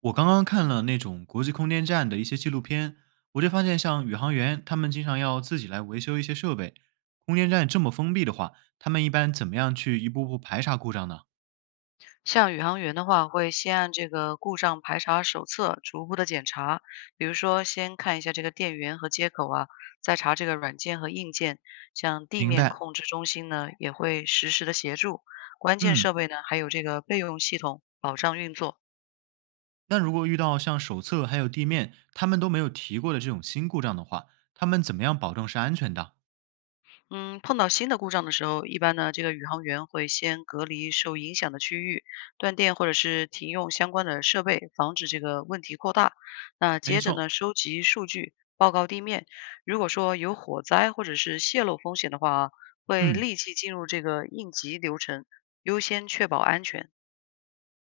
我刚刚看了那种国际空间站的一些纪录片，我就发现，像宇航员他们经常要自己来维修一些设备。空间站这么封闭的话，他们一般怎么样去一步步排查故障呢？像宇航员的话，会先按这个故障排查手册逐步的检查，比如说先看一下这个电源和接口啊，再查这个软件和硬件。像地明面白，控制中心呢，也会实时的协助，关键嗯，设备呢，还有这个备用系统保障运作。那如果遇到像手册还有地面他们都没有提过的这种新故障的话，他们怎么样保证是安全的？嗯，碰到新的故障的时候，一般呢，这个宇航员会先隔离受影响的区域，断电或者是停用相关的设备，防止这个问题扩大。那没接着错，呢，收集数据，报告地面。如果说有火灾或者是泄漏风险的话啊，会嗯，立即进入这个应急流程，优先确保安全。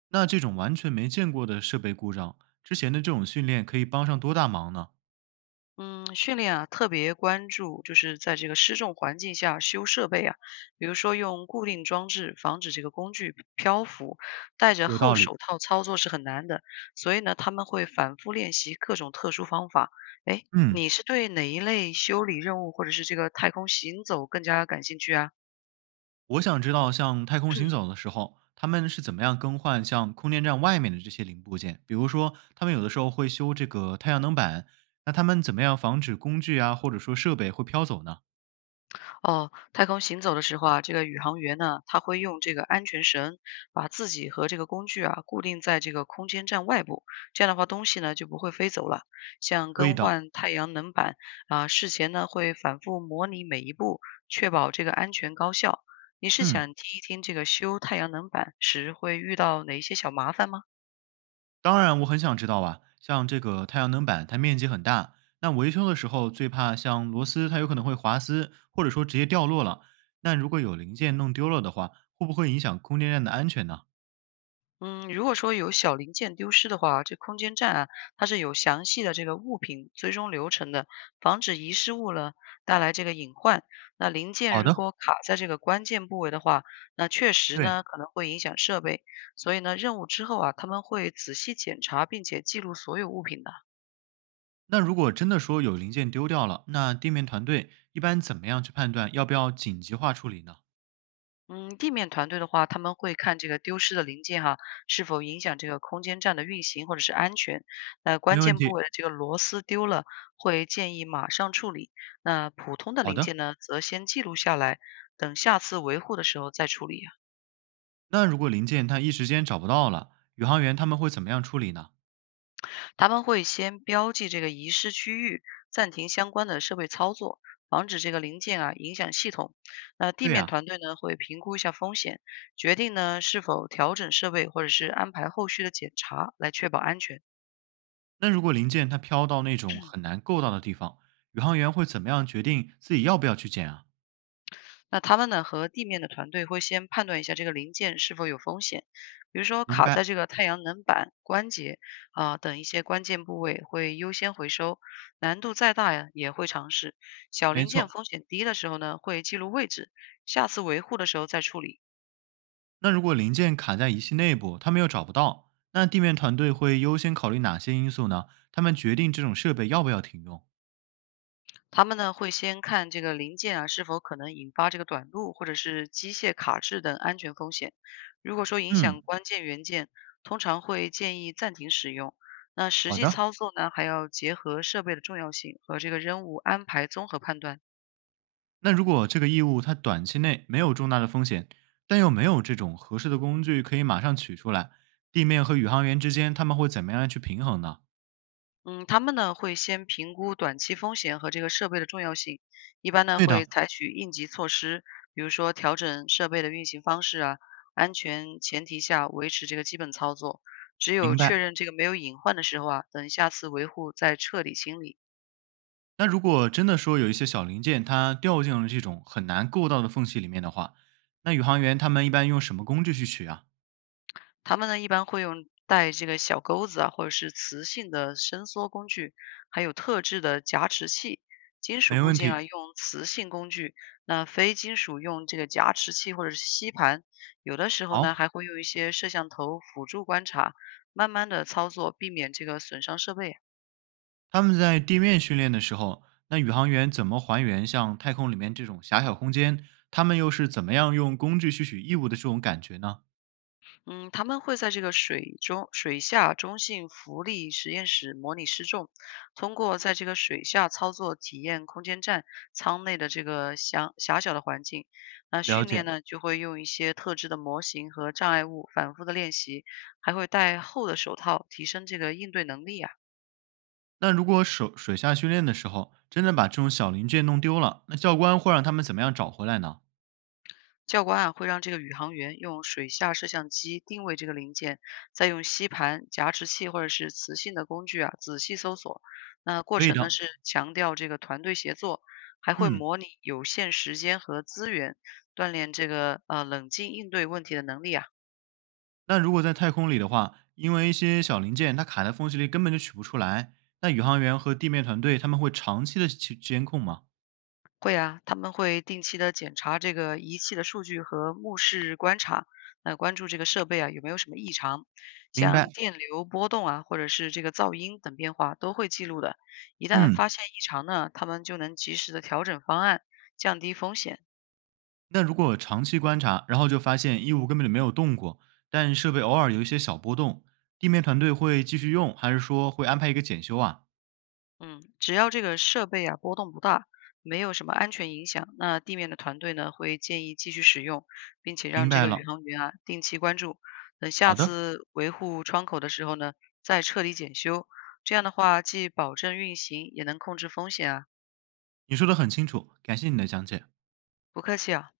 那这种完全没见过的设备故障，之前的这种训练可以帮上多大忙呢？嗯，训练啊，特别关注就是在这个失重环境下修设备啊，比如说用固定装置防止这个工具漂浮，戴着有厚道理，手套操作是很难的，所以呢，他们会反复练习各种特殊方法。哎，嗯。你是对哪一类修理任务或者是这个太空行走更加感兴趣啊？我想知道，像太空行走的时候，他们是怎么样更换像空间站外面的这些零部件？比如说，他们有的时候会修这个太阳能板，那他们怎么样防止工具啊，或者说设备会飘走呢？哦，太空行走的时候啊，这个宇航员呢，他会用这个安全绳把自己和这个工具啊固定在这个空间站外部，这样的话东西呢就不会飞走了。像可以更的，换太阳能板啊，事前呢会反复模拟每一步，确保这个安全高效。你是嗯，想听一听这个修太阳能板时会遇到哪一些小麻烦吗？当然我很想知道啊，像这个太阳能板，它面积很大，那维修的时候最怕像螺丝，它有可能会滑丝，或者说直接掉落了。那如果有零件弄丢了的话，会不会影响空间站的安全呢？嗯，如果说有小零件丢失的话，这空间站啊，它是有详细的这个物品追踪流程的，防止遗失物呢，带来这个隐患。那零件好如的，果卡在这个关键部位的话，那确实对，呢可能会影响设备。所以呢，任务之后啊，他们会仔细检查并且记录所有物品的。那如果真的说有零件丢掉了，那地面团队一般怎么样去判断要不要紧急化处理呢？嗯，地面团队的话，他们会看这个丢失的零件哈，是否影响这个空间站的运行或者是安全。那关没问键部题。位的这个螺丝丢了，会建议马上处理。那普通的好零件的，呢，则先记录下来，等下次维护的时候再处理。那如果零件它一时间找不到了，宇航员他们会怎么样处理呢？他们会先标记这个遗失区域，暂停相关的设备操作，防止这个零件啊影响系统。那地对面呀、团队呢会评估一下风险，决定呢是否调整设备或者是安排后续的检查，来确保安全。那如果零件它飘到那种很难够到的地方，宇航员会怎么样决定自己要不要去捡啊？那他们呢和地面的团队会先判断一下这个零件是否有风险，比如说明卡在白，这个太阳能板、关节啊、等一些关键部位会优先回收，难度再大呀也会尝试。小没零件错。风险低的时候呢会记录位置，下次维护的时候再处理。那如果零件卡在仪器内部，他们又找不到，那地面团队会优先考虑哪些因素呢？他们决定这种设备要不要停用？他们呢会先看这个零件啊是否可能引发这个短路或者是机械卡滞等安全风险。如果说影响嗯，关键元件，通常会建议暂停使用。那实好际的。操作呢，还要结合设备的重要性和这个任务安排综合判断。那如果这个异物它短期内没有重大的风险，但又没有这种合适的工具可以马上取出来，地面和宇航员之间他们会怎么样去平衡呢？嗯，他们呢会先评估短期风险和这个设备的重要性，一般呢对会的，采取应急措施，比如说调整设备的运行方式啊，安全前提下维持这个基本操作。只有明确白。认这个没有隐患的时候啊，等下次维护再彻底清理。那如果真的说有一些小零件它掉进了这种很难够到的缝隙里面的话，那宇航员他们一般用什么工具去取啊？他们呢，一般会用带这个小钩子啊，或者是磁性的伸缩工具，还有特制的夹持器。金属没部问件啊，题。用磁性工具；那非金属用这个夹持器或者是吸盘。有的时候呢，好，还会用一些摄像头辅助观察，慢慢的操作，避免这个损伤设备啊。他们在地面训练的时候，那宇航员怎么还原像太空里面这种狭小空间？他们又是怎么样用工具去取异物的这种感觉呢？嗯，他们会在这个水中水下中性浮力实验室模拟失重，通过在这个水下操作体验空间站舱内的这个狭狭小的环境。那了训练解。呢，就会用一些特制的模型和障碍物反复的练习，还会戴厚的手套，提升这个应对能力啊。那如果手水下训练的时候，真的把这种小零件弄丢了，那教官会让他们怎么样找回来呢？教官啊会让这个宇航员用水下摄像机定位这个零件，再用吸盘、夹持器或者是磁性的工具啊仔细搜索。那过可以程呢的，是强调这个团队协作，还会嗯。模拟有限时间和资源，锻炼这个冷静应对问题的能力啊。那如果在太空里的话，因为一些小零件它卡在缝隙里，根本就取不出来，那宇航员和地面团队他们会长期的去监控吗？会啊，他们会定期的检查这个仪器的数据和目视观察，那关注这个设备啊有没有什么异常，明白，像电流波动啊，或者是这个噪音等变化都会记录的。一旦嗯。发现异常呢，他们就能及时的调整方案，降低风险。那如果长期观察，然后就发现异物根本就没有动过，但设备偶尔有一些小波动，地面团队会继续用，还是说会安排一个检修啊？嗯，只要这个设备啊波动不大，没有什么安全影响，那地面的团队呢会建议继续使用，并且明让这白个宇了，航员啊定期关注，等下好的，次维护窗口的时候呢再彻底检修。这样的话，既保证运行，也能控制风险啊。你说的很清楚，感谢你的讲解。不客气啊。